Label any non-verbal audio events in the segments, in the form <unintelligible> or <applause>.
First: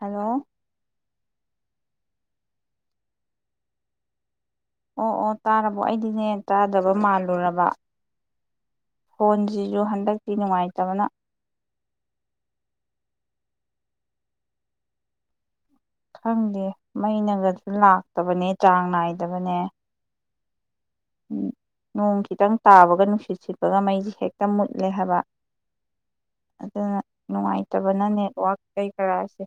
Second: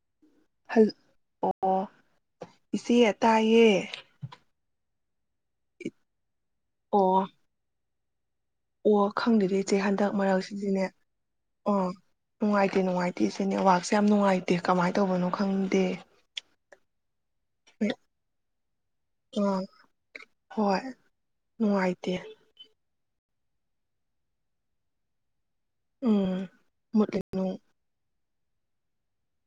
hello ꯍꯜ ꯑꯣ-ꯑꯣ ꯏꯆꯦ ꯇꯥꯏꯌꯦ ꯑꯣ ꯑꯣ ꯇꯥꯔꯕꯣ ꯑꯩꯗꯤꯅꯦ ꯇꯥꯗꯕ ꯑꯣ ꯃꯥꯜꯂꯨꯔꯕ ꯑꯣ ꯈꯪꯗꯦꯗ ꯏꯆꯦ ꯐꯣꯟꯁꯤꯁꯨ ꯍꯟꯗꯛ ꯍꯟꯗꯛꯇꯤ ꯃꯔꯛꯁꯤꯗꯤꯅꯦ ꯅꯨꯡꯉꯥꯏꯇꯕꯅ ꯑꯣ ꯅꯨꯡꯉꯥꯏꯇꯦ-ꯅꯨꯡꯉꯥꯏꯇꯦ ꯇꯤꯁꯤꯅꯦꯜ ꯅꯦꯠꯋꯥꯛꯁꯦ ꯌꯥꯝ ꯅꯨꯡꯉꯥꯏꯇꯦ ꯀꯃꯥꯏ ꯇꯧꯕꯅꯣ ꯈꯪ ꯈꯪꯗꯦ ꯃꯩꯅꯒꯁꯨ ꯂꯥꯛꯇꯕꯅꯦ ꯆꯥꯡ ꯅꯥꯏꯗꯕꯅꯦ ꯑꯥ ꯍꯣꯏ <unintelligible> ꯅꯨꯡꯉꯥꯏꯇꯦ ꯅꯣꯡ ꯈꯤꯇꯪ ꯇꯥꯕꯒ ꯅꯨꯡ ꯁꯤꯠ ꯁꯤꯠꯄꯒ ꯃꯩꯖꯤ ꯍꯦꯛꯇ ꯃꯨꯠꯂꯦ ꯍꯥꯏꯕ ꯎꯝ ꯑꯗꯨꯅ ꯃꯨꯠꯂꯤ ꯅꯨꯡꯉꯥꯏꯇꯕꯅꯅꯦ ꯋꯥ ꯀꯩ ꯀꯥꯔꯥꯁꯦ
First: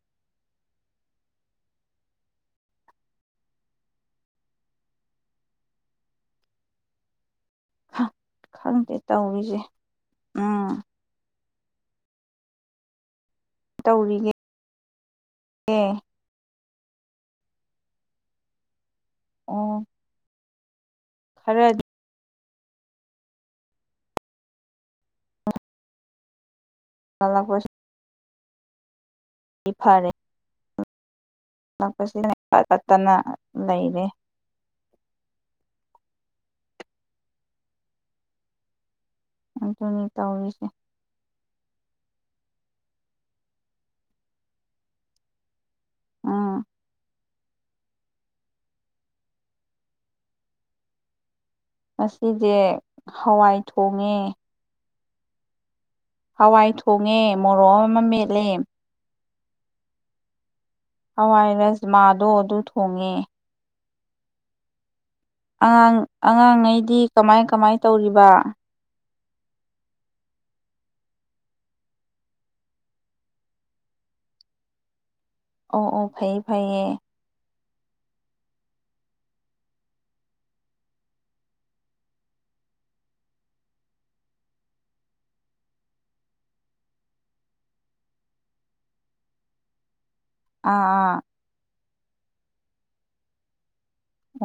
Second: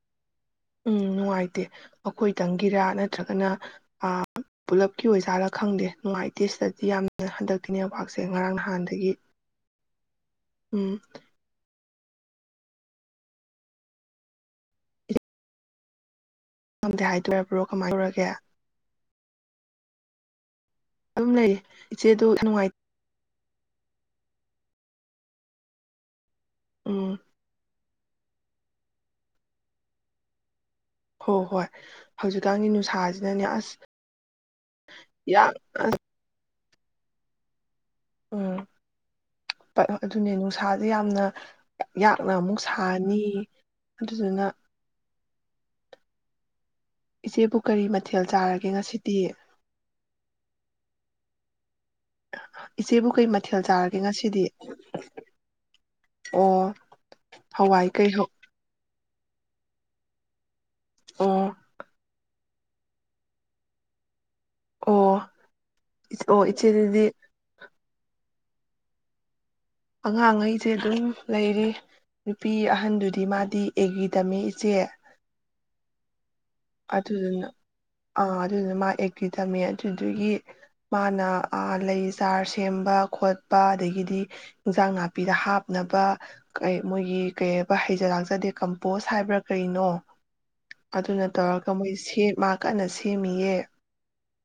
ꯎꯝ ꯅꯨꯡꯉꯥꯏꯇꯦ ꯑꯈꯣꯏꯇꯪꯒꯤꯔꯥ ꯅꯠꯇ꯭ꯔꯒꯅ ꯑꯥ ꯄꯨꯂꯞꯀꯤ ꯑꯣꯏꯖꯥꯠꯂꯥ ꯈꯪꯗꯦ ꯅꯨꯡꯉꯥꯏꯇꯦ ꯁꯤꯗꯗꯤ ꯌꯥꯝꯅ ꯍꯟꯗꯛ ꯅꯦꯋꯥꯛꯁꯦ ꯉꯔꯥꯡ ꯈꯪꯗꯦ ꯅꯍꯥꯟꯗꯒꯤ ꯇꯧꯔꯤꯁꯦ ꯎꯝ ꯇꯧꯔꯤꯒꯦ ꯑꯦ ꯉꯝꯗꯦ ꯍꯥꯏꯗꯣꯔꯕ꯭ꯔꯣ ꯀꯃꯥꯏ ꯇꯧꯔꯒꯦ ꯑꯣ ꯑꯗꯨꯝ ꯂꯩꯔꯤ ꯈꯔꯗꯤ ꯏꯆꯦꯗꯣ ꯅꯨꯡꯉꯥꯏ ꯎꯝ ꯂ ꯀꯣꯏꯁ ꯏ ꯐꯔꯦ ꯍꯣ-ꯍꯣꯏ ꯀꯜꯂꯛꯄꯁꯤꯗ ꯄꯠ ꯍꯧꯖꯤꯛꯀꯥꯟꯒꯤ ꯄꯠꯇꯅ ꯅꯨꯡꯁꯥꯁꯤꯗꯅꯦ ꯑꯁ ꯂꯩꯔꯦ ꯌꯥꯝ ꯑꯁ ꯎꯝ ꯑꯗꯨꯅꯤ <unintelligible> ꯑꯗꯨꯅꯦ ꯇꯧꯔꯤꯁꯦ ꯅꯨꯡꯁꯥꯖꯦ ꯌꯥꯝꯅ ꯌꯥꯛꯅ ꯑꯃꯨꯛ ꯁꯥꯥꯅꯤ ꯑꯗꯨꯗꯨꯅ ꯎꯝ ꯏꯆꯦꯕꯨ ꯀꯔꯤ ꯃꯊꯦꯜ ꯆꯥꯔꯥꯒꯦ ꯉꯁꯤꯗꯤ ꯉꯁꯤꯖꯦ ꯏꯆꯦꯕꯨ ꯀꯔꯤ ꯍꯋꯥꯏ ꯃꯊꯦꯜ ꯆꯥꯔꯒꯦ ꯊꯣꯡꯉꯦ ꯉꯁꯤꯗꯤ ꯍꯋꯥꯏ ꯑꯣ ꯊꯣꯡꯉꯦ ꯃꯣꯔꯣꯛ ꯍꯋꯥꯏ ꯑꯃꯃ ꯀꯩ ꯍꯧ ꯃꯦꯠꯂꯦ ꯑꯋꯥꯏ ꯑꯣ ꯔꯁ ꯃꯥꯗꯣ ꯑꯗꯨ ꯊꯣꯡꯉꯦ ꯑꯣ ꯏꯆ- ꯑꯣ ꯑꯉꯥꯡ-ꯑꯉꯥꯡꯉꯩꯗꯤ ꯏꯆꯦꯗꯨꯗꯤ ꯀꯃꯥꯏ-ꯀꯃꯥꯏ ꯇꯧꯔꯤꯕ ꯑꯉꯥꯡꯉꯩꯖꯦ ꯑꯗꯨꯝ ꯂꯩꯔꯤ ꯅꯨꯄꯤ ꯑꯍꯟꯗꯨꯗꯤ ꯃꯥꯗꯤ ꯑꯦꯒ꯭ꯔꯤ ꯇꯝꯃꯤ ꯏꯆꯦ ꯑꯣ-ꯑꯣ ꯐꯩ ꯑꯗꯨꯗꯨꯅ ꯑꯥ ꯑꯗꯨꯗꯨꯅ ꯃꯥ ꯑꯦꯒ꯭ꯔꯤ ꯇꯝꯃꯤ ꯑꯗꯨꯗꯨꯒꯤ ꯃꯥꯅ ꯑꯥ ꯂꯩ ꯆꯥꯔ ꯁꯦꯝꯕ ꯈꯣꯠꯄ ꯑꯗꯒꯤꯗꯤ ꯏꯟꯖꯥꯡ ꯅꯥꯄꯤꯗ ꯍꯥꯞꯅꯕ ꯀꯩꯪ ꯃꯣꯏꯒꯤ ꯀꯩ ꯍꯥꯏꯕ ꯍꯩꯖ ꯂꯥꯛꯆꯗꯦ ꯀꯝꯄꯣꯁ ꯍꯥꯏꯕ꯭ꯔꯥ ꯀꯩꯅꯣ ꯑꯥ-ꯑꯥ ꯑꯥ ꯀꯃꯣꯏ ꯁꯦ ꯃꯥ ꯀꯟꯅ ꯁꯦꯝꯃꯤꯌꯦ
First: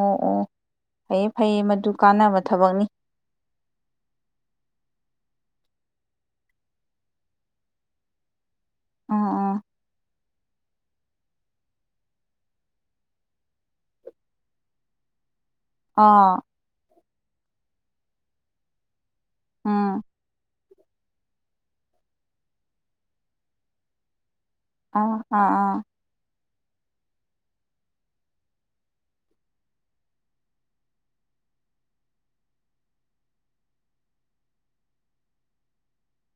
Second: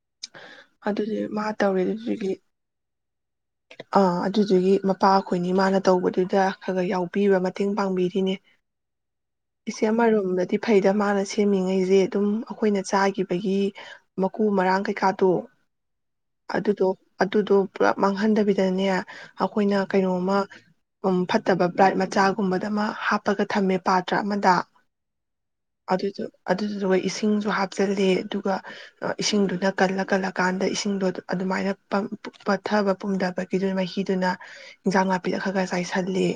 ꯑꯣ-ꯑꯣ ꯑꯗꯨꯗꯤ ꯃꯥ ꯐꯩꯌꯦ-ꯐꯩꯌꯦ ꯇꯧꯔꯦ ꯃꯗꯨ ꯑꯗꯨꯗꯨꯒꯤ ꯀꯥꯟꯅꯕ ꯊꯕꯛꯅꯤ ꯑꯥ ꯑꯗꯨꯗꯨꯒꯤ ꯃꯄꯥ ꯑꯩꯈꯣꯏꯅꯤ ꯃꯥꯅ ꯇꯧꯕꯗꯨꯗ ꯈꯒ ꯌꯥꯎꯕꯤꯕ ꯃꯇꯦꯡ ꯄꯥꯡꯕꯤꯔꯤꯅꯦ ꯎꯝ ꯎꯝ ꯏꯆꯦ ꯃꯔꯨꯝ ꯅꯠ ꯐꯩꯗ ꯃꯥꯅ ꯁꯦꯝꯃꯤꯉꯩ ꯌꯦ ꯑꯗꯨꯝ ꯑꯩꯈꯣꯏꯅ ꯆꯥꯒꯤꯕꯒꯤ ꯃꯀꯨ ꯃꯔꯥꯡ ꯀꯩꯀꯥꯗꯣ ꯑꯥ ꯑꯗꯨꯗꯣ ꯑꯗꯨꯗꯣ ꯄꯨꯂꯞ ꯃꯥꯡꯍꯟꯗꯕꯤꯗꯅꯦ ꯑꯈꯣꯏꯅ ꯎꯝ ꯀꯩꯅꯣꯝꯃ ꯎꯝ ꯐꯠꯇꯕ ꯕ꯭ꯔꯥꯏꯠ ꯃꯆꯥꯒꯨꯝꯕꯗ ꯃꯥ ꯍꯥꯞꯄꯒ ꯊꯝꯃꯦ ꯄꯥꯇ꯭ꯔ ꯑꯃꯗ ꯑꯥ-ꯑꯥ-ꯑꯥ ꯑꯗꯨꯗꯨ ꯑꯗꯨꯗꯨꯒ ꯏꯁꯤꯡꯖꯨ ꯍꯥꯞꯆꯤꯜꯂꯦ ꯑꯗꯨꯒ ꯏꯁꯤꯡꯗꯨꯅ ꯀꯜꯂ-ꯀꯜꯂꯀꯥꯟꯗ ꯏꯁꯤꯡꯗꯣ ꯑꯗꯨ-ꯑꯗꯨꯃꯥꯏꯅ ꯄꯥꯡ ꯄꯠꯊꯕ ꯄꯨꯝꯊꯕꯒꯤꯗꯨ ꯃꯍꯤꯗꯨꯅ ꯏꯟꯖꯥꯡ ꯅꯥꯄꯤꯗ ꯈꯔ-ꯈꯔ ꯆꯥꯏꯁꯤꯜꯂꯤ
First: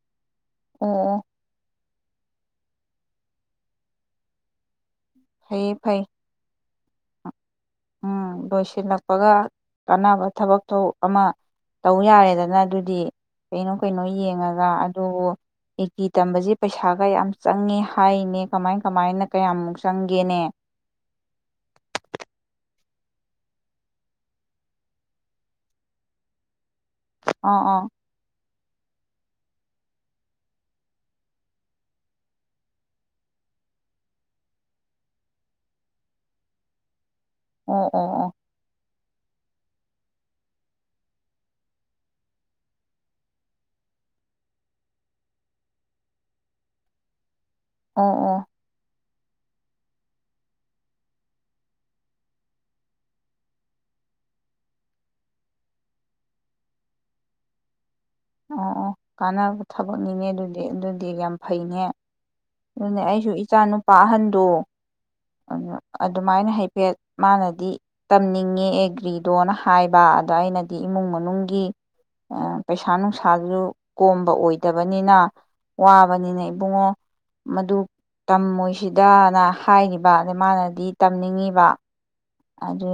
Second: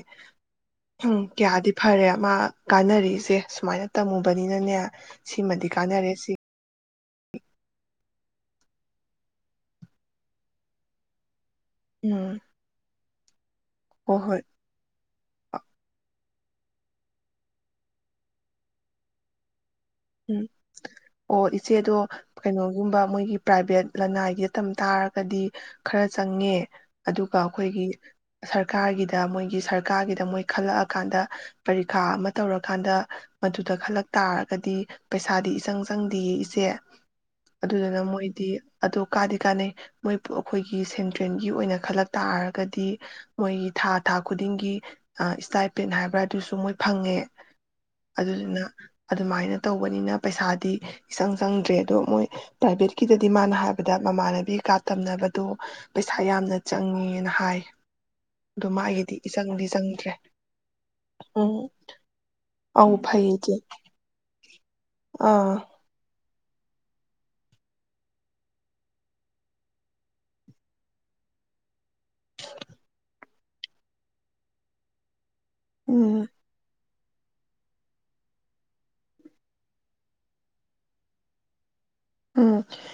ꯑꯣ ꯑꯪ ꯑꯣ ꯀ꯭ꯌꯥꯗꯤ ꯐꯥꯔꯦ ꯃꯥ ꯀꯥꯟꯅꯔꯤꯁꯦ ꯁꯨꯃꯥꯏꯅ ꯇꯝꯃꯨꯕꯅꯤꯅꯅꯦ ꯁꯤꯃꯗꯤ ꯐꯩꯌꯦ ꯐꯩ ꯀꯥꯟꯅꯔꯦ ꯁꯤ ꯎꯝ ꯂꯣꯏꯁꯤꯜꯂꯛꯄꯒ ꯀꯥꯟꯅꯕ ꯊꯕꯛꯇꯣ ꯑꯃ ꯇꯧ ꯎꯝ ꯌꯥꯔꯦꯗꯅ ꯑꯗꯨꯗꯤ ꯀꯩꯅꯣ-ꯀꯩꯅꯣ ꯍꯣ ꯍꯣꯏ ꯌꯦꯡꯉꯒ ꯑꯗꯨꯕꯨ <unintelligible> ꯇꯝꯕꯖꯤ ꯄꯩꯁꯥꯒ ꯌꯥꯝ ꯆꯪꯉꯦ ꯍꯥꯏꯅꯦ ꯀꯃꯥꯏ- ꯀꯃꯥꯏꯅ ꯀꯌꯥꯃꯨꯛ ꯆꯪꯒꯦꯅꯦ ꯎꯝ ꯑꯣ ꯏꯆꯦꯗꯣ ꯀꯩꯅꯣ ꯑꯗꯨꯝꯕ ꯃꯣꯏꯒꯤ ꯄ꯭ꯔꯥꯏꯚꯦꯠ ꯂꯅꯥꯏꯒꯤ ꯇꯝ ꯇꯥꯔꯒꯗꯤ ꯈꯔ ꯆꯪꯉꯦ ꯑꯗꯨꯒ ꯑꯥ ꯑꯥ ꯑꯩꯈꯣꯏꯒꯤ ꯁ꯭ꯔꯞ ꯁꯔꯀꯥꯔꯒꯤꯗ ꯃꯣꯏꯒꯤ ꯁꯔꯀꯥꯔꯒꯤꯗ ꯃꯣꯏ ꯈꯜꯂꯛ ꯑꯀꯥꯟꯗ ꯄꯥꯔꯤꯈꯥ ꯑꯃ ꯇꯧꯔꯀꯥꯟꯗ ꯃꯗꯨꯗ ꯈꯜꯂꯛ ꯇꯥꯔꯒꯗꯤ ꯄꯩꯁꯥꯗꯤ ꯏꯆꯪ ꯆꯪꯗꯤꯌꯦ ꯏꯆꯦ ꯑꯣ ꯑꯗꯨꯗꯨꯅ ꯑꯣ ꯃꯣꯏꯗꯤ ꯑꯗꯣ ꯀꯥꯗꯤ ꯀꯥꯟꯅꯩ ꯃꯣꯏ ꯑ-ꯑꯩꯈꯣꯏꯒꯤ ꯁꯦꯟꯇ꯭ꯔꯦꯟꯒꯤ ꯑꯣꯏꯅ ꯈꯜꯂꯛ ꯇꯥꯔꯒꯗꯤ ꯃꯣꯏ ꯊꯥ-ꯊꯥ ꯈꯨꯗꯤꯡꯒꯤ ꯑ-ꯏꯁꯇꯥꯏꯄꯦꯟ ꯍꯥꯏꯕ꯭ꯔꯥ ꯑꯗꯨꯁꯨ ꯃꯣꯏ ꯐꯪꯉꯦ ꯑꯣ ꯑꯣ ꯑꯣ ꯑꯗꯨꯗꯨꯅ ꯑꯗꯨꯃꯥꯏꯅ ꯇꯧꯕꯅꯤꯅ ꯄꯩꯁꯥꯗꯤ ꯏꯆꯪ ꯆꯪꯗ꯭ꯔꯦ ꯑꯗꯣ ꯃꯣꯏ ꯄ꯭ꯔꯥꯏꯚꯦꯠꯀꯤꯗꯗꯤ ꯃꯥꯅ ꯍꯥꯏꯕꯗ ꯃꯃꯥꯟꯅꯕꯤ ꯀꯥ ꯇꯝꯅꯕꯗꯣ ꯄꯩꯁꯥ ꯌꯥꯝꯅ ꯆꯪꯉꯦꯅ ꯍꯥꯏ ꯑꯗꯣ ꯑꯣ ꯑꯣ ꯃꯥꯒꯤꯗꯤ ꯀꯥꯟꯅꯕ ꯏꯆꯪꯗꯤ ꯆꯪꯗ꯭ꯔꯦ ꯊꯕꯛꯅꯤꯅꯦ ꯑꯗꯨꯗꯤ ꯑꯗꯨꯗꯤ ꯌꯥꯝ ꯎꯝ ꯐꯩꯅꯦ ꯑꯧ ꯑꯗꯨꯅꯦ ꯐꯩ ꯑꯩꯁꯨ ꯏꯆꯦ ꯏꯆꯥ ꯅꯨꯄꯥ ꯑꯍꯟ ꯗꯣ ꯑꯥ ꯑꯗꯨꯃꯥꯏꯅ ꯍꯥꯏꯐꯦꯠ ꯃꯥꯅꯗꯤ ꯇꯝꯅꯤꯡꯉꯦ ꯑꯦꯒ꯭ꯔꯤꯗꯣꯅ ꯍꯥꯏꯕ ꯑꯗ ꯑꯩꯅꯗꯤ ꯏꯃꯨꯡ ꯃꯅꯨꯡꯒꯤ ꯑ ꯄꯩꯁꯥ ꯄꯩꯁꯥ ꯅꯨꯡꯁꯥꯁꯨ ꯀꯣꯝꯕ ꯑꯣꯏꯗꯕꯅꯤꯅ ꯎꯝ ꯋꯥꯕꯅꯤꯅ ꯏꯕꯨꯡꯉꯣ ꯃꯗꯨ ꯇꯝꯃꯣꯏꯁꯤꯗꯅ ꯍꯥꯏꯒꯤꯕ ꯑꯗ ꯃꯥꯅꯗꯤ ꯇꯝꯅꯤꯡꯉꯤꯕ ꯎꯝ ꯑꯗꯨ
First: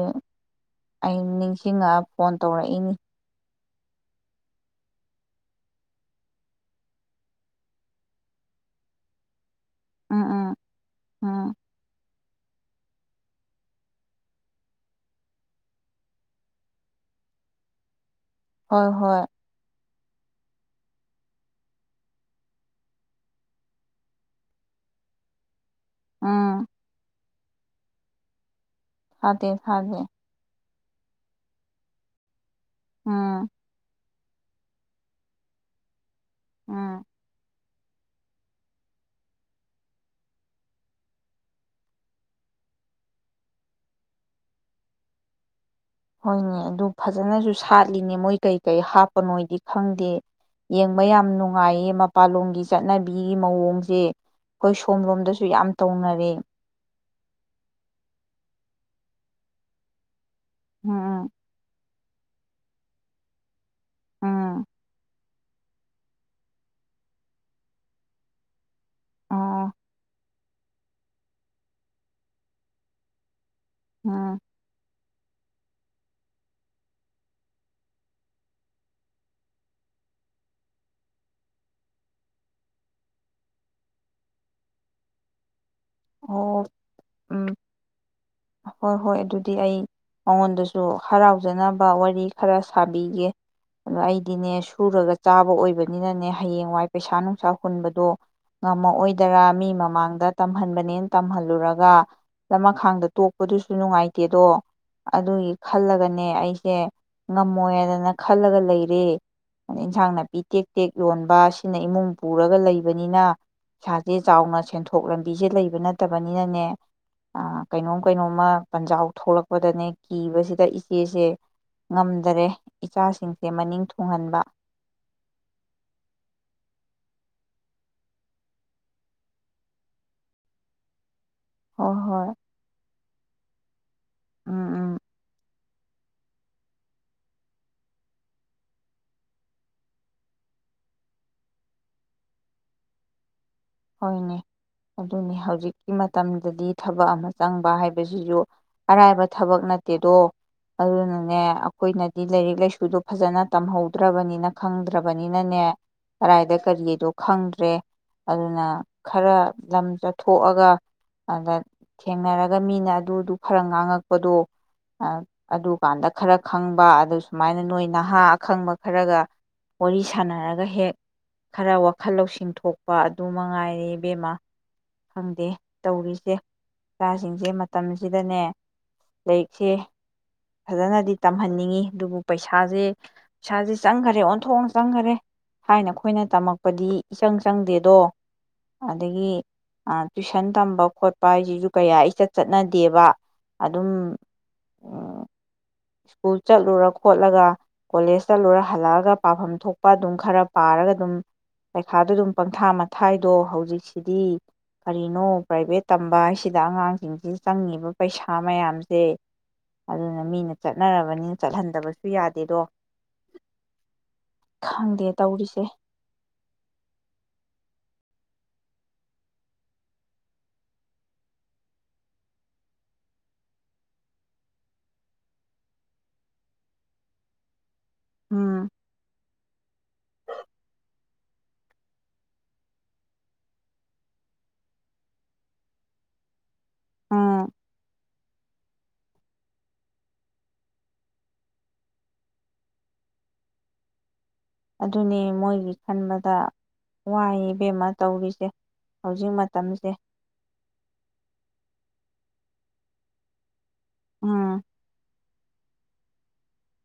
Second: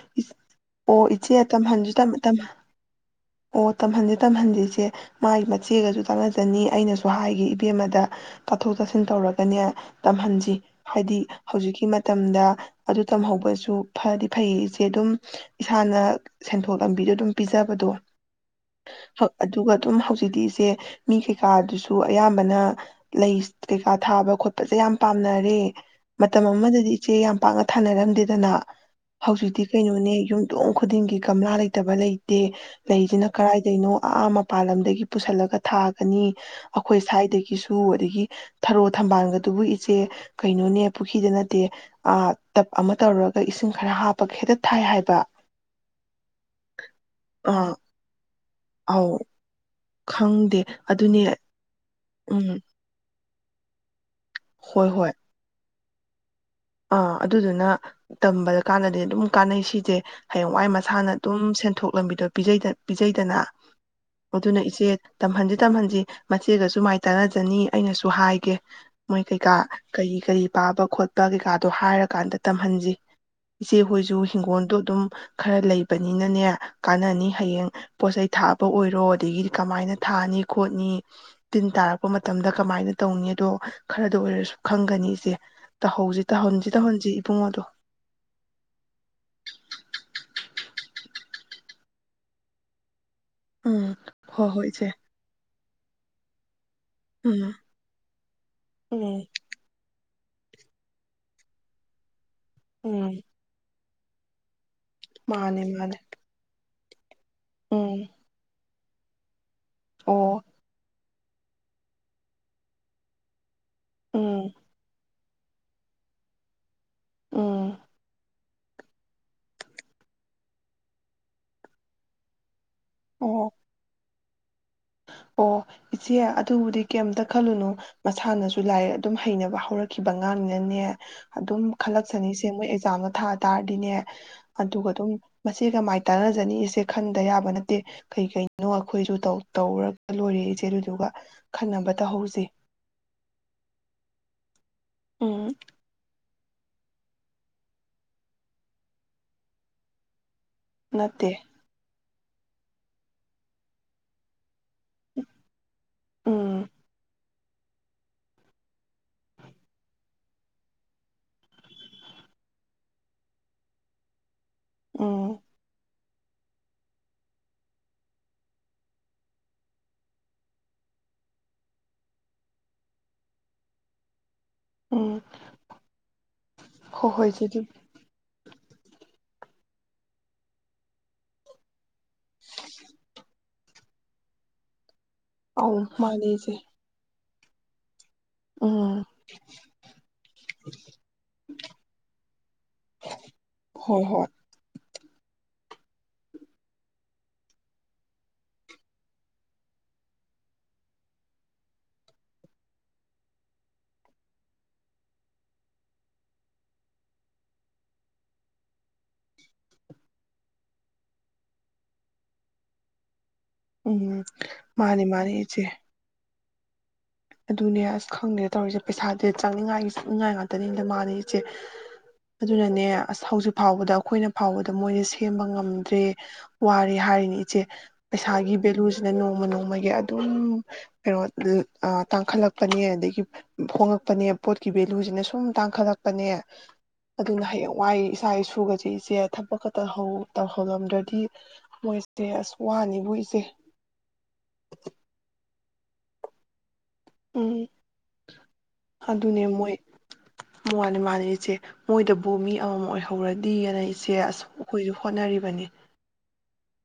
ꯑꯣ ꯑꯩ ꯏꯆꯦ ꯇꯝꯍꯟꯁꯨ ꯅꯤꯡꯁꯤꯡꯉꯛꯑ ꯐꯣꯟ ꯇꯝꯍꯟ ꯇꯧꯔꯛꯏꯅꯤ ꯑꯣ ꯇꯝꯍꯟꯂꯨ ꯇꯝꯍꯟꯗꯤ ꯏꯆꯦ ꯃꯥꯒꯤ ꯃꯆꯦꯒꯁꯨ ꯇꯥꯟꯅꯖꯅꯤ ꯑꯩꯅꯁꯨ ꯍꯥꯏꯒꯦ ꯏꯕꯦꯝꯃꯗ ꯇꯥꯊꯣꯛ ꯇꯥꯁꯤꯟ ꯇꯧꯔꯒꯅꯦ ꯎꯝ ꯎꯝ ꯇꯝꯍꯟꯁꯤ ꯍꯥꯏꯗꯤ ꯎꯝ ꯍꯧꯖꯤꯛꯀꯤ ꯃ ꯇꯝꯗ ꯑꯗꯨ ꯇꯝꯍꯧꯕꯁꯨ ꯐꯗꯤ ꯐꯩꯌꯦ ꯏꯆꯦ ꯑꯗꯨꯝ ꯏꯁꯥꯅ ꯁꯦꯟꯊꯣꯛ ꯂꯝꯕꯤꯗꯣ ꯑꯗꯨꯝ ꯄꯤꯖꯕꯗꯣ ꯍꯣꯏ ꯍꯣꯏ ꯑꯗꯨꯒ ꯑꯗꯨꯝ ꯍꯧꯖꯤꯛꯇꯤ ꯏꯆꯦ ꯃꯤ ꯀꯩꯀꯥꯗꯨꯁꯨ ꯑꯌꯥꯝꯕꯅ ꯂꯩ ꯀꯩꯀꯥ ꯊꯥꯕ ꯈꯣꯠꯄꯁꯦ ꯌꯥꯝ ꯄꯥꯝꯅꯔꯦ ꯃꯇꯝ ꯎꯝ ꯑꯃꯗꯗꯤ ꯏꯆꯦ ꯌꯥꯝ ꯄꯥꯛꯅ ꯊꯥꯅꯔꯝꯗꯦꯗꯅ ꯊꯥꯗꯦ ꯍꯧꯖꯤꯛꯇꯤ ꯊꯥꯗꯦ ꯀꯩꯅꯣꯅꯦ ꯌꯨꯝꯊꯣꯡ ꯈꯨꯗꯤꯡꯒꯤ ꯒꯝꯂꯥ ꯂꯩꯇꯕ ꯂꯩꯇꯦ ꯂꯩꯁꯤꯅ ꯎꯝ ꯀꯔꯥꯏꯗꯩꯅꯣ ꯑꯥ ꯃꯄꯥꯟ ꯂꯝꯗꯒꯤ ꯄꯨꯁꯤꯜꯂꯒ ꯊꯥ ꯎꯝ ꯑꯩꯈꯣꯏ ꯁ꯭ꯋꯥꯏꯗꯒꯤꯁꯨ ꯇꯨ ꯑꯗꯒꯤ ꯊꯔꯣ ꯊꯝꯕꯥꯜꯒꯗꯨꯕꯨ ꯏꯆꯦ ꯀꯩꯅꯣꯅꯦ ꯄꯨꯈ꯭ꯔꯤꯗ ꯅꯠꯇꯦ ꯑꯥ ꯇꯞ ꯑꯃ ꯇꯧꯔꯒ ꯏꯁꯤꯡ ꯈꯔ ꯍꯥꯞꯄꯒ ꯍꯦꯛꯇ ꯊꯥꯏ ꯍꯥꯏꯕ ꯍꯣꯏꯅꯦ ꯑꯗꯨ ꯐꯖꯅꯁꯨ ꯑꯥ ꯁꯥꯠꯂꯤꯅꯦ ꯀꯩ ꯀꯩ ꯑꯧ ꯍꯥꯞꯄꯅꯣꯏꯗꯤ ꯈꯪꯗꯦ ꯌꯦꯡꯕ ꯌꯥꯝ ꯅꯨꯡꯉꯥꯏꯌꯦ ꯎꯝ ꯃꯄꯥꯟꯂꯣꯝꯒꯤ ꯆꯠꯅꯕꯤ ꯃꯤꯒꯤ ꯃꯑꯣꯡꯁꯦ ꯑꯩꯈꯣꯏ ꯍꯣꯏ ꯍꯣꯏ ꯁꯣꯝꯂꯣꯝꯗꯁꯨ ꯌꯥꯝ ꯇꯧꯅꯔꯦ ꯑꯥ ꯑꯗꯨꯗꯨꯅ ꯇꯝꯕꯗ ꯀꯥꯟꯗꯗꯤ ꯑꯗꯨꯝ ꯀꯥꯟꯅꯩ ꯁꯤꯁꯦ ꯍꯌꯦꯡꯋꯥꯏ ꯎꯝ ꯃꯁꯥꯅ ꯎꯝ ꯑꯗꯨꯝ ꯁꯦꯟꯊꯣꯛ ꯂꯝꯕꯤꯗꯣ ꯄꯤꯖ ꯄꯤꯖꯩꯗꯅ ꯑꯗꯨꯅ ꯎꯝ ꯏꯆꯦ ꯇꯝꯍꯟꯁꯤ ꯇꯝꯍꯟꯁꯤ ꯃꯆꯦꯒꯁꯨ ꯃꯥꯏ ꯇꯥꯟꯅꯖꯅꯤ ꯑꯩꯅꯁꯨ ꯍꯥꯏꯒꯦ ꯃꯣꯏ ꯀꯩꯀꯥ ꯑꯣ ꯀꯔꯤ ꯀꯔꯤ ꯄꯥꯕ ꯈꯣꯠꯄ ꯀꯩꯀꯥ <unintelligible> ꯍꯥꯏꯔꯀꯥꯟꯗ ꯇꯝꯍꯟꯁꯤ ꯏꯆꯦꯈꯣꯏꯁꯨ ꯎꯝ ꯍꯤꯡꯒꯣꯜꯗꯣ ꯑꯗꯨꯝ ꯈꯔ ꯂꯩꯕꯅꯤꯅꯅꯦ ꯀꯥꯟꯅꯅꯤ ꯍꯌꯦꯡ ꯄꯣꯠꯆꯩ ꯊꯥꯕ ꯑꯣꯏꯔꯣ ꯑꯗꯒꯤꯗꯤ ꯀꯃꯥꯏꯅ ꯊꯥꯅꯤ ꯈꯣꯠꯅꯤ ꯇꯤꯟ ꯇꯥꯔꯛꯄ ꯃꯇꯝꯗ ꯀꯃꯥꯏꯅ ꯇꯧꯅꯤ ꯑꯗꯣ ꯈꯔꯗ ꯑꯣꯏꯔꯁꯨ ꯈꯪꯒꯅꯤ ꯏꯁꯦ <unintelligible> ꯇꯧꯍꯟꯁꯤ ꯑꯣ ꯇꯧꯍꯟꯁꯤ ꯎꯝ ꯏꯕꯨꯡꯗꯣ ꯍꯣꯏ ꯍꯣꯏ ꯑꯗꯨꯗꯤ ꯑꯩ ꯃꯉꯣꯟꯗꯁꯨ ꯍꯔꯥꯎꯖꯅꯕ ꯋꯥꯔꯤ ꯈꯔ ꯁꯥꯕꯤꯒꯦ ꯎꯝ ꯑꯗꯣ ꯍꯣꯏ ꯑꯩꯗꯤꯅꯦ ꯍꯣꯏ ꯏꯆꯦ ꯁꯨꯔꯒ ꯆꯥꯕ ꯑꯣꯏꯕ ꯑꯣꯏꯕꯅꯤꯅꯅꯦ ꯍꯌꯦꯡꯋꯥꯏ ꯄꯩꯁꯥ ꯎꯝ ꯅꯨꯡꯁꯥ ꯍꯨꯟꯕꯗꯣ ꯎꯝ ꯉꯝꯃꯑꯣꯏꯗꯔꯥ ꯃꯤ ꯃꯃꯥꯡꯗ ꯇꯝꯍꯟꯕꯅꯦꯅ ꯇꯝꯍꯜꯂꯨꯔꯒ ꯆꯃꯈꯥꯡꯗ ꯎꯝ ꯑꯗꯨꯁꯨ ꯅꯨꯡꯉꯥꯏꯇꯦꯗꯣ ꯑꯗꯨꯒꯤ ꯃꯥꯅꯦ ꯃꯥꯅꯦ ꯈꯜꯂꯒꯅꯦ ꯑꯩꯁꯦ ꯎꯝ ꯉꯝꯃꯣꯏꯗꯅ ꯈꯜꯂꯒ ꯂꯩꯔꯤ ꯇꯦ <unintelligible> ꯏꯟꯁꯥꯡ ꯅꯥꯄꯤ ꯑꯣ ꯇꯦꯛ ꯇꯦꯛ ꯌꯣꯟꯕ ꯁꯤꯅ ꯏꯃꯨꯡ ꯄꯨꯔꯒ ꯂꯩꯕꯅꯤꯅ ꯏꯁꯥꯁꯦ ꯎꯝ ꯆꯥꯎꯅ ꯁꯦꯟꯊꯣꯛ ꯂꯝ ꯄꯤꯤꯁꯦ ꯂꯩꯕ ꯅꯠꯇꯕꯅꯤꯅꯅꯦ ꯑꯥ ꯎꯝ ꯀꯩꯅꯣꯝꯃ ꯄꯟꯖꯥꯎ ꯊꯣꯛꯂꯛꯄꯗꯅꯦ ꯀꯤꯕꯁꯤꯗ ꯏꯆꯦꯁꯦ ꯉꯝꯗꯔꯦ ꯏꯆꯥꯁꯤꯡꯁꯦ ꯑꯣ ꯃꯅꯤꯡ ꯊ <unintelligible> ꯎꯨꯡꯍꯟꯕ ꯑꯣ ꯏꯆꯦ ꯑꯗꯨꯕꯨꯗꯤ ꯀꯩꯝꯇ ꯈꯜꯂꯨꯅꯨ ꯃꯁꯥꯅꯁꯨ ꯂꯥꯏꯛ ꯑꯗꯨꯝ ꯍꯩꯅꯕ ꯍꯧꯔꯛꯈꯤꯕ ꯉꯥꯡꯅꯅꯦ ꯑꯗꯨꯝ ꯍꯣꯏ ꯍꯣꯏ ꯈꯜꯂꯛꯁꯅꯤꯁꯦ ꯃꯣꯏ ꯑꯦꯛꯖꯥꯝ ꯊꯥ ꯇꯥꯔꯗꯤꯅꯦ ꯎꯝ ꯑꯗꯨꯒ ꯎꯝ ꯑꯗꯨꯝ ꯁꯤꯒ ꯃꯥꯏ ꯇꯥꯟꯅꯖꯅꯤꯁꯦ ꯈꯟꯗ ꯌꯥꯕ ꯅꯠꯇꯦ ꯀꯩ ꯀꯅꯣ ꯑꯩꯈꯣꯏꯁꯨ ꯇꯧ ꯇꯧꯔꯒ ꯂꯣꯏꯔꯦꯏꯁꯦ ꯑꯗꯨꯗꯨꯒ ꯈꯟꯅꯕ ꯇꯧꯍꯧꯁꯤ ꯍꯣꯏꯅꯦ ꯑꯗꯨꯅꯤ ꯎꯝ ꯍꯧꯖꯤꯛꯀꯤ ꯃꯇꯝ ꯗꯗꯤ ꯊꯕꯛ ꯑꯃ ꯆꯪꯕ ꯍꯥꯏꯕꯁꯤꯁꯨ ꯑꯔꯥꯏꯕ ꯊꯕꯛ ꯅꯠꯇꯦꯗꯣ ꯅꯠꯇꯦ ꯑꯗꯨꯅꯅꯦ ꯑꯩꯈꯣꯏꯅ ꯍꯥꯏꯗꯤ ꯂꯥꯏꯔꯤꯛ ꯂꯥꯏꯁꯨꯗꯣ ꯐꯖꯅ ꯇꯝꯍꯧꯗ꯭ꯔꯕꯅꯤꯅ ꯈꯪꯗ꯭ꯔꯕꯅꯤꯅꯅꯦ ꯀꯔꯥꯏꯗ ꯎꯝ ꯀꯔꯤꯗꯣ ꯈꯪꯗ꯭ꯔꯦ ꯑꯗꯨꯅ ꯈꯔ ꯂꯝ ꯆꯠꯊꯣꯛꯑꯒ ꯑꯗ ꯊꯦꯡꯅꯔꯒ ꯃꯤꯅ ꯑꯗꯨꯗꯨ ꯈꯔ ꯉꯥꯡꯉꯛꯄꯗꯣ ꯑ ꯎꯝ ꯑꯗꯨ ꯀꯥꯟꯗ ꯈꯔ ꯈꯪꯕ ꯑꯗꯨ ꯁꯨꯃꯥꯏꯅ ꯅꯣꯏ ꯅꯍꯥ ꯑꯈꯪꯕ ꯈꯔꯒ ꯋꯥꯔꯤ ꯁꯥꯟꯅꯔꯒ ꯍꯦꯛ ꯈꯔ ꯋꯥꯈꯜ ꯂꯧꯁꯤꯡ ꯊꯣꯛ ꯄꯥ ꯑꯗꯨ ꯃꯉꯥꯏꯔꯦ ꯏꯕꯦꯝꯃꯥ ꯎꯝ ꯈꯪꯗꯦ ꯇꯧꯔꯤꯁꯦ ꯍꯣꯏ ꯍꯣꯏ ꯏꯆꯦ ꯏꯆꯥꯁꯤꯡꯁꯦ ꯑꯗꯨ ꯃꯇꯝꯁꯤꯗꯅꯦ ꯂꯥꯏꯔꯤꯛꯁꯦ ꯐꯖꯅꯗꯤ ꯇꯝꯍꯟꯅꯤꯡꯉꯤ ꯑꯗꯨꯕꯨ ꯄꯩꯁꯥꯁꯦ ꯄꯩꯁꯥꯁꯦ ꯆꯪꯒꯔꯗꯤ ꯑꯣꯟꯊꯣꯛꯅ ꯆꯪꯈꯔꯦ ꯑꯧ ꯊꯥꯏꯅ ꯑꯩꯈꯣꯏꯅ ꯃꯥꯅꯦ ꯏꯆꯦ ꯇꯝꯃꯛꯄꯗꯤ ꯆꯪ ꯆꯪꯗꯦꯗꯣ ꯎꯝ ꯑꯗꯒꯤ ꯑ ꯇꯨꯏꯁꯟ ꯇꯝꯕ ꯈꯣꯠꯄ ꯍꯥꯏꯁꯤꯁꯨ ꯀꯌꯥ ꯏꯆꯠ ꯆꯠꯅꯗꯦꯕ ꯑꯗꯨꯝ ꯍꯣꯏ ꯍꯣꯏ ꯁ꯭ꯀꯨꯜ ꯆꯠꯂꯨꯔ ꯈꯣꯠꯂꯒ ꯀꯣꯂꯦꯖ ꯆꯠꯂꯨꯔ ꯍꯜꯂꯛꯑꯒ ꯄꯥꯐꯝ ꯊꯣꯛꯄ ꯑꯗꯨꯝ ꯈꯔ ꯄꯥꯔꯒ ꯑꯗꯨꯝ ꯄꯩꯈꯥꯗ ꯑꯗꯨꯝ ꯄꯪꯊꯥ ꯃꯊꯥꯏꯗꯣ ꯍꯧꯖꯤꯛꯁꯤꯗꯤ ꯀꯔꯤꯅꯣ ꯄ꯭ꯔꯥꯏꯚꯦꯠ ꯇꯝꯕ ꯍꯥꯏꯁꯤꯗ ꯑꯉꯥꯡꯁꯤꯡꯁꯤ ꯆꯪꯉꯤꯕ ꯄꯩꯁꯥ ꯃꯌꯥꯝꯁꯦ ꯑꯗꯨꯅ ꯃꯤꯅ ꯆꯠꯅꯔꯕꯅꯤꯅ ꯆꯠꯍꯟꯗꯕꯁꯨ ꯌꯥꯗꯦꯗꯣ ꯎꯝ ꯃꯥꯅꯤ ꯈꯪꯗꯦ ꯃꯥꯅꯤ ꯏꯆꯦ ꯇꯧꯔꯤꯁꯦ ꯑꯗꯨꯅꯦ ꯑꯁ ꯈꯪꯗꯦ ꯇꯧꯔꯤꯁꯦ ꯄꯩꯁꯥꯗꯤ ꯆꯪꯅꯤꯡꯉꯥꯏ ꯒꯤ ꯆꯪꯅꯤꯡꯉꯥꯏ ꯉꯥꯛꯇꯅꯤꯗ ꯃꯥꯟꯅꯤ ꯏꯆꯦ ꯑꯗꯨꯅꯅꯦ ꯑꯁ ꯍꯧꯖꯤꯛ ꯐꯥꯎꯕꯗ ꯑꯩꯈꯣꯏꯅ ꯐꯥꯎꯕꯗ ꯃꯣꯏꯁꯦ ꯁꯦꯝꯕ ꯉꯝꯗ꯭ꯔꯦ ꯋꯥꯔꯦ ꯍꯥꯏꯔꯤꯅꯤ ꯏꯆꯦ ꯄꯩꯁꯥꯒꯤ ꯎꯝ ꯚꯦꯂꯨꯁꯤꯅ ꯅꯣꯡꯃ ꯅꯣꯡꯃꯒꯤ ꯑꯗꯨꯝ ꯑꯦ ꯑꯣꯇ ꯑ ꯇꯥꯡꯈꯠꯂꯛꯄꯅꯦ ꯑꯗꯒꯤ ꯍꯣꯡꯉꯛꯄꯅꯦ ꯄꯣꯠꯀꯤ ꯚꯦꯂꯨꯁꯤꯅ ꯁꯨꯝ ꯇꯥꯡꯈꯠꯂꯛꯄꯅꯦ ꯎꯝ ꯑꯗꯨꯅ ꯍꯌꯦꯡ ꯋꯥꯏ ꯏꯁꯥ ꯏꯁꯨꯒꯁꯤ ꯏꯆꯦ ꯊꯕꯛꯀ ꯇꯧꯍꯧ ꯇꯧꯍꯜꯂꯝꯗ꯭ꯔꯗꯤ ꯃꯣꯏꯁꯦ ꯑꯁ ꯋꯥꯅꯤꯕꯨ ꯏꯆꯦ ꯑꯗꯨꯅꯤ ꯃꯣꯏꯒꯤ ꯈꯟꯕꯗ ꯋꯥꯏ ꯎꯝ ꯏꯕꯦꯝꯃ ꯇꯧꯔꯤꯁꯦ ꯍꯧꯖꯤꯛ ꯑꯗꯨꯅꯦ ꯃꯣꯏ ꯃꯇꯝꯁꯦ ꯃꯅꯤ ꯃꯥꯟꯅꯤ ꯏꯆꯦ ꯃꯣꯏꯗ ꯕꯨ ꯃꯤ ꯑꯃꯃꯝ ꯑꯣꯏꯍꯧꯔꯗꯤꯅ ꯏꯆꯦ ꯑꯁ ꯎꯝ ꯑꯩꯈꯣꯏꯁꯨ ꯍꯣꯠꯅꯔꯤꯕ ꯕꯅꯤ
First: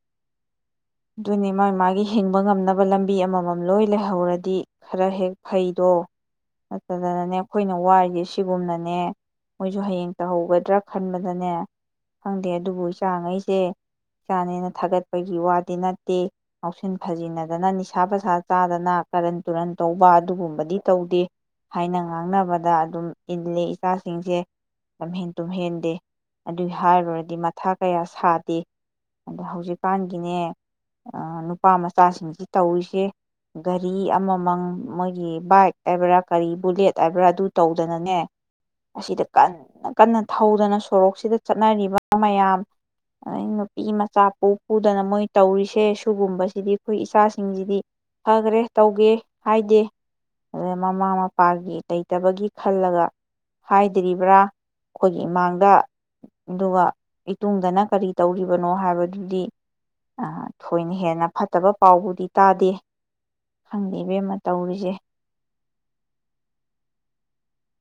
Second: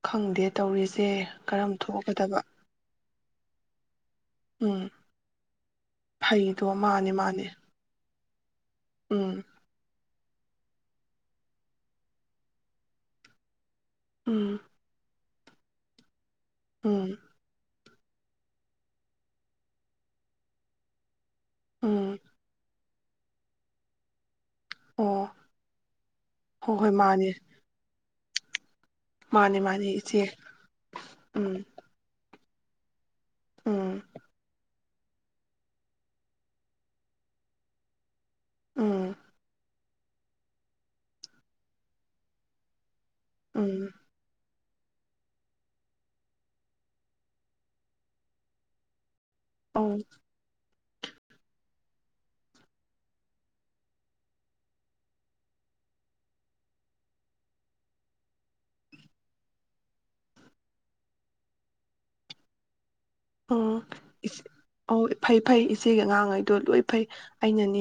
ꯈꯪꯗꯦ ꯇꯧꯔꯤꯁꯦ ꯑꯗꯨꯅꯦ ꯃꯥꯒꯤ ꯀꯔꯝ ꯃꯥꯒꯤ ꯍꯤꯡꯕ ꯊꯣꯛꯀꯗꯕ ꯉꯝꯅꯕ ꯂꯝꯕꯤ ꯃꯤ ꯑꯃꯃꯝ ꯂꯣꯏ ꯂꯩꯍꯧꯔꯗꯤ ꯎꯝ ꯈꯔ ꯍꯦꯛ ꯐꯩꯗꯣ ꯐꯩꯗꯣ ꯃꯥꯅꯦ ꯅꯠꯇꯗꯅꯅꯦ ꯃꯥꯅꯦ ꯑꯩꯈꯣꯏꯅ ꯋꯥꯔꯤꯁ ꯁꯤꯒꯨꯝꯅꯅꯦ ꯎꯝ ꯃꯣꯏꯁꯨ ꯍꯌꯦꯡ ꯇꯧꯍꯧꯒꯗ꯭ꯔꯥ ꯈꯟꯕꯗꯅꯦ ꯈꯪꯗꯦ ꯑꯗꯨꯕꯨ ꯏꯆꯥꯒꯩꯁꯦ ꯎꯝ ꯏꯆꯥꯅꯦꯅ ꯊꯥꯒꯠ ꯄꯒꯤ ꯋꯥ ꯅꯠꯇ ꯃꯥꯎꯁꯤꯟ ꯎꯝ ꯐꯥꯖꯤꯅꯗꯅꯅꯤ ꯄꯩꯁꯥ ꯄꯁꯥ ꯆꯥꯗꯅ ꯀꯔꯟ ꯇꯨꯔꯟ ꯇꯧꯕ ꯑꯗꯨꯒꯨꯝꯕꯗꯤ ꯇꯧꯗꯦ ꯍꯥꯏꯅ ꯎꯝ ꯉꯥꯡꯅꯕꯗ ꯑꯗꯨꯝ ꯏꯜꯂꯦ ꯏꯆꯥꯁꯤꯡꯁꯦ ꯂꯝꯍꯦꯟ ꯑꯣ ꯇꯨꯝꯍꯦꯟꯗꯦ ꯑꯗꯨꯒꯤ ꯍꯣꯏ ꯍꯣꯏ ꯃꯥꯅꯦ ꯍꯥꯏꯔꯨꯔꯗꯤ ꯃꯊꯥ ꯀꯌꯥꯁꯨ ꯁꯥꯗꯦ ꯑꯗꯣ ꯃꯥꯅꯦ ꯃꯥꯅꯦ ꯏꯆꯦ ꯍꯧꯖꯤꯛꯀꯥꯟꯒꯤꯅꯦ ꯑ ꯎꯝ ꯅꯨꯄꯥ ꯃꯆꯥꯁꯤ ꯁꯤꯡꯁꯤ ꯇꯧꯔꯤꯁꯦ ꯒꯥꯔꯤ ꯎꯝ ꯑꯃꯃꯪ ꯃꯣꯏꯒꯤ ꯕꯥꯏꯛ ꯍꯥꯏꯕ꯭ꯔꯥ ꯀꯔꯤ ꯕꯨꯂꯦꯠ ꯍꯥꯏꯕ꯭ꯔꯥ ꯑꯗꯨ ꯇꯧꯗꯅꯅꯦ ꯑꯁꯤ ꯎꯝ ꯁꯤꯗ ꯀꯥꯟ ꯀꯟꯅ ꯊꯧꯗꯅ ꯁꯣꯔꯣꯛꯁꯤꯗ ꯆꯠꯅꯔꯤꯕ ꯃꯌꯥꯝ ꯑꯗ ꯅꯨꯄꯤ ꯎꯝ ꯃꯆꯥꯄꯣꯛ ꯍꯗ ꯅ ꯃꯣꯏ ꯇꯧꯔꯤꯁꯦ ꯁꯤꯒꯨꯝꯕꯁꯤꯗꯤ ꯑꯩꯈꯣꯏ ꯏꯆꯥꯁꯤꯡꯁꯤꯗꯤ ꯐꯈ꯭ꯔꯦ ꯇꯧꯒꯦ ꯍꯥꯏꯗꯤ ꯑꯧ ꯑ ꯃꯃꯥ ꯃꯄꯥꯒꯤ ꯇꯇꯕꯒꯤ ꯈꯜꯂꯒ ꯍꯥꯏꯗ꯭ꯔꯤꯕ꯭ꯔꯥ ꯑꯩꯈꯣꯏꯒꯤ ꯏꯃꯥꯡꯗ ꯑꯗꯨꯒ ꯏꯇꯨꯡꯗꯅ ꯀꯔꯤ ꯇꯧꯔꯤꯕꯅꯣ ꯍꯥꯏꯕꯗꯨꯗꯤ ꯑ ꯊꯣꯏꯅ ꯍꯦꯟꯅ ꯐꯠꯇꯕ ꯄꯥꯎꯕꯨꯗꯤ ꯇꯥꯗꯦ ꯎꯝ ꯈꯪꯗꯦ ꯏꯕꯦꯝꯃ ꯇꯧꯔꯤꯁꯦ ꯑꯣ ꯐꯩ ꯐꯩ ꯏꯆꯦꯒ ꯑꯉꯥꯡꯉꯩꯗꯣ ꯂꯣꯏ ꯐꯩ ꯑꯩꯅꯅꯦ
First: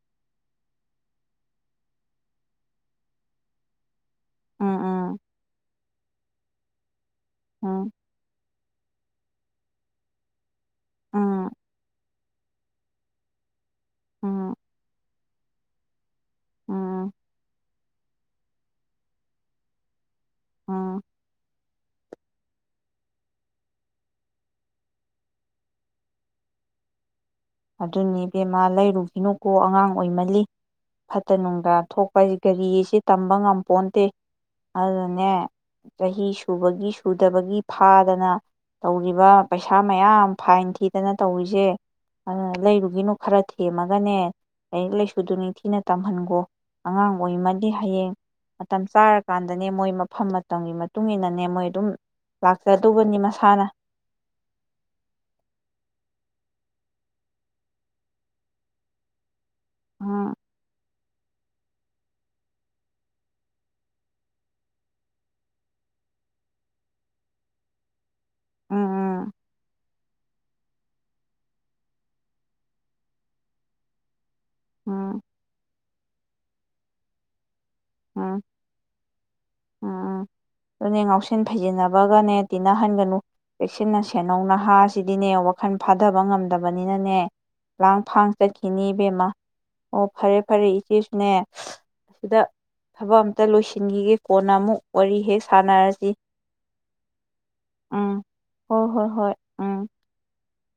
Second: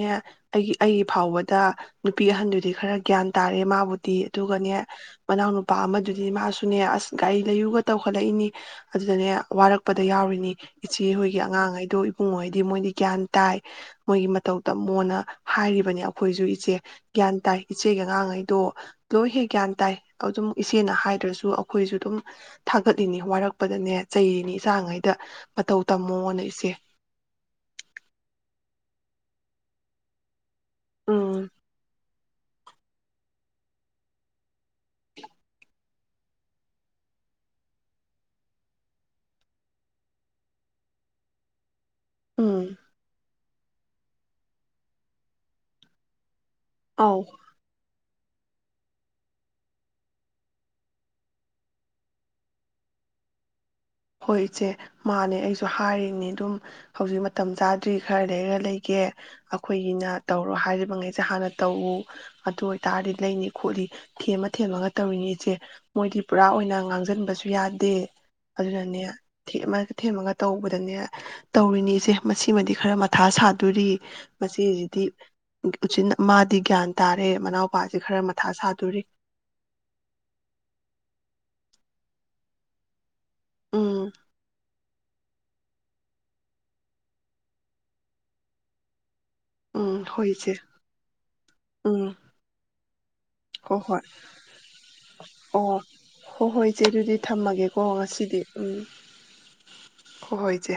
ꯑꯩꯒꯤ ꯑꯩꯒꯤ ꯐꯥꯎꯕꯗ ꯅꯨꯄꯤ ꯑꯍꯟꯗꯨꯗꯤ ꯈꯔ ꯒ꯭ꯌꯥꯟ ꯇꯥꯔꯦ ꯃꯥꯕꯨꯗꯤ ꯎꯝ ꯑꯗꯨꯒꯅꯦ ꯎꯝ ꯃꯅꯥꯎ ꯅꯨꯄꯥ ꯑꯃꯗꯨꯅꯤ ꯃꯍꯁꯨꯅꯤ ꯑꯁ ꯒꯥꯔꯤ ꯂꯩꯌꯨꯒ ꯎꯝ ꯇꯧꯈꯠꯂꯛꯏꯅꯤ ꯑꯗꯨꯗꯅꯦ ꯋꯥꯔꯛꯄꯗ ꯗ ꯌꯥꯎꯔꯤꯅꯤ ꯏꯆꯦꯍꯣꯏꯒꯤ ꯎꯝ ꯑꯉꯥꯡꯈꯩꯗꯣ ꯏꯕꯨꯡꯉꯩꯗꯤ ꯃꯣꯏꯗꯤ ꯭ꯌꯥꯟ ꯇꯥꯏ ꯃꯣꯏꯒꯤ ꯎꯝ ꯃꯊꯧ ꯇ ꯃꯣꯟꯅ ꯍꯥꯏꯔꯤꯕ <unintelligible> ꯑꯩꯈꯣꯏꯁꯨ ꯏꯆꯦ ꯎꯝ ꯒ꯭ꯌꯥꯟ ꯇꯥꯏ ꯏꯆꯦꯒ ꯑꯉꯥꯡꯈꯩꯗꯣ ꯂꯣꯏ ꯍꯦꯛ ꯒ꯭ꯌꯥꯟ ꯇꯥꯏ ꯑꯗꯨꯝ ꯏꯆꯦꯅ ꯎꯝ ꯍꯥꯏꯗ꯭ꯔꯁꯨ ꯑꯩꯈꯣꯏꯁꯨ ꯑꯗꯨꯝ ꯊꯥꯡꯒꯠꯂꯤꯅꯤ ꯋꯥꯔꯛꯄꯗꯅꯦ ꯆꯩꯔꯤꯅꯤ ꯏꯆꯉꯩꯗ ꯃꯇꯧ ꯇꯝꯃꯣꯅ ꯏꯆꯦ ꯑꯗꯨꯅꯦꯕꯦꯝꯃꯥ ꯂꯩꯔꯨꯈꯤꯅꯨꯀꯣ ꯑꯉꯥꯡ ꯑꯣꯏꯃꯜꯂꯤ ꯐꯠꯇ ꯎꯝ ꯅꯨꯡꯗ ꯊꯣꯛꯄ ꯍꯥꯏꯁꯤ ꯒꯔꯤꯁꯤ ꯇꯝꯕ ꯉꯝꯄꯣꯟꯇꯦ ꯑꯗꯨꯅꯦ ꯆꯍꯤ ꯁꯨꯕꯒꯤ ꯁꯨꯗꯕꯒꯤ ꯐꯥꯗꯅ ꯇꯧꯔꯤꯕ ꯄꯩꯁꯥ ꯃꯌꯥꯝ ꯐꯥꯏꯟ ꯊꯤꯗꯅ ꯇꯧꯔꯤꯁꯦ ꯑꯗꯨꯅ ꯎꯝ ꯂꯩꯔꯨꯒꯤꯅꯨ ꯈꯔ ꯊꯦꯝꯃꯒꯅꯦ ꯂꯥꯏꯔꯤꯛ ꯂꯥꯏꯁꯨꯗꯨ ꯅꯤꯡꯊꯤꯅ ꯇꯝꯍꯟꯒꯣ ꯑꯉꯥꯡ ꯑꯧ ꯑꯣꯏꯃꯜꯂꯤ ꯍꯌꯦꯡ ꯃꯇꯝ ꯆꯥꯔꯀꯥꯟꯗꯅꯦ ꯃꯣꯏ ꯃꯐꯝ ꯃꯇꯝꯒꯤ ꯃꯇꯨꯡ ꯏꯟꯅꯅꯦ ꯃꯣꯏ ꯑꯗꯨꯝ ꯂꯥꯛꯆꯗꯧꯕꯅꯤ ꯃꯁꯥꯅ ꯍꯣꯏ ꯏꯆꯦ ꯃꯥꯅꯦ ꯑꯩꯁꯨ ꯍꯥꯏꯔꯤꯅꯤ ꯑꯗꯨꯝ ꯍꯧꯖꯤꯛ ꯃꯇꯝ ꯆꯥꯗ꯭ꯔꯤ ꯈꯔ ꯂꯩꯔ ꯂꯩꯒꯦ ꯑꯩꯈꯣꯏꯒꯤꯅ ꯎꯝ ꯇꯧꯔꯣ ꯍꯥꯏꯔꯤꯕ ꯉꯩ ꯁꯦ ꯍꯥꯟꯅ ꯇꯧꯎ ꯑꯗꯨ ꯑꯣꯏꯇꯥꯔꯗꯤ ꯂꯩꯅꯤ ꯈꯣꯠꯂꯤ ꯊꯦꯝꯃ ꯊꯦꯝꯃꯒ ꯇꯧꯔꯤꯅꯤ ꯏꯆꯦ ꯃꯣꯏꯗꯤ ꯄꯨꯔꯥ ꯑꯣꯏꯅ ꯉꯥꯡꯁꯤꯟꯕꯁꯨ ꯌꯥꯗꯦ ꯎꯝ ꯅꯦ ꯇꯧꯔꯤꯅꯤꯁꯦ ꯃꯁꯤꯃꯗꯤ ꯈꯔ ꯃꯊꯥ ꯁꯥꯗꯣꯔꯤ ꯃꯆꯦꯁꯤꯗꯤ ꯎꯝ ꯎꯆꯤꯟ ꯃꯥꯗꯤ ꯒ꯭ꯌꯥꯟ ꯇꯥꯔꯦ ꯃꯅꯥꯎ ꯅꯨꯄꯥꯁꯤ ꯈꯔ ꯎꯝ ꯎꯝ ꯃꯊꯥ ꯁꯥꯗꯣꯔꯤ ꯎꯝ ꯎꯝ ꯑꯗꯨꯅꯦ ꯉꯥꯎꯁꯤꯟ ꯐꯩꯖꯤꯟꯅꯕꯒꯅꯦ ꯇꯤꯟꯅꯍꯟꯒꯅꯨ ꯆꯦꯛꯁꯤꯟꯅ ꯎꯝ ꯁꯦꯟꯟꯅꯧ ꯅꯍꯥ ꯁꯤꯗꯤꯅꯦ ꯋꯥꯈꯜ ꯐꯥꯊꯕ ꯉꯝꯗꯕꯅꯤꯅꯅꯦ ꯂꯥꯡ ꯐꯥꯡ ꯆꯠꯈꯤꯅꯤ ꯏꯕꯦꯝꯃ ꯑꯣ ꯎꯝ ꯍꯣꯏ ꯐꯔꯦ ꯏꯆꯦ ꯐꯔꯦ ꯏꯆꯦꯁꯨꯅꯦ ꯎꯝ ꯑꯁꯤꯗ ꯊꯕꯛ ꯑꯝꯇ ꯍꯣ ꯍꯣꯏ ꯂꯣꯏꯁꯤꯟꯈꯤꯒꯦ ꯀꯣꯟꯅ ꯑꯃꯨꯛ ꯋꯥꯔꯤ ꯍꯦꯛ ꯑꯣ ꯁꯥꯟꯅꯔꯁꯤ ꯍꯣꯏ ꯍꯣꯏ ꯏꯆꯦ ꯑꯗꯨꯗꯤ ꯊꯝꯃꯒꯦꯀꯣ ꯎꯝ ꯉꯁꯤꯗꯤ ꯎꯝ ꯍꯣꯏ ꯍꯣꯏ ꯍꯣꯏ ꯎꯝ ꯍꯣꯏ ꯍꯣꯏ ꯏꯆꯦ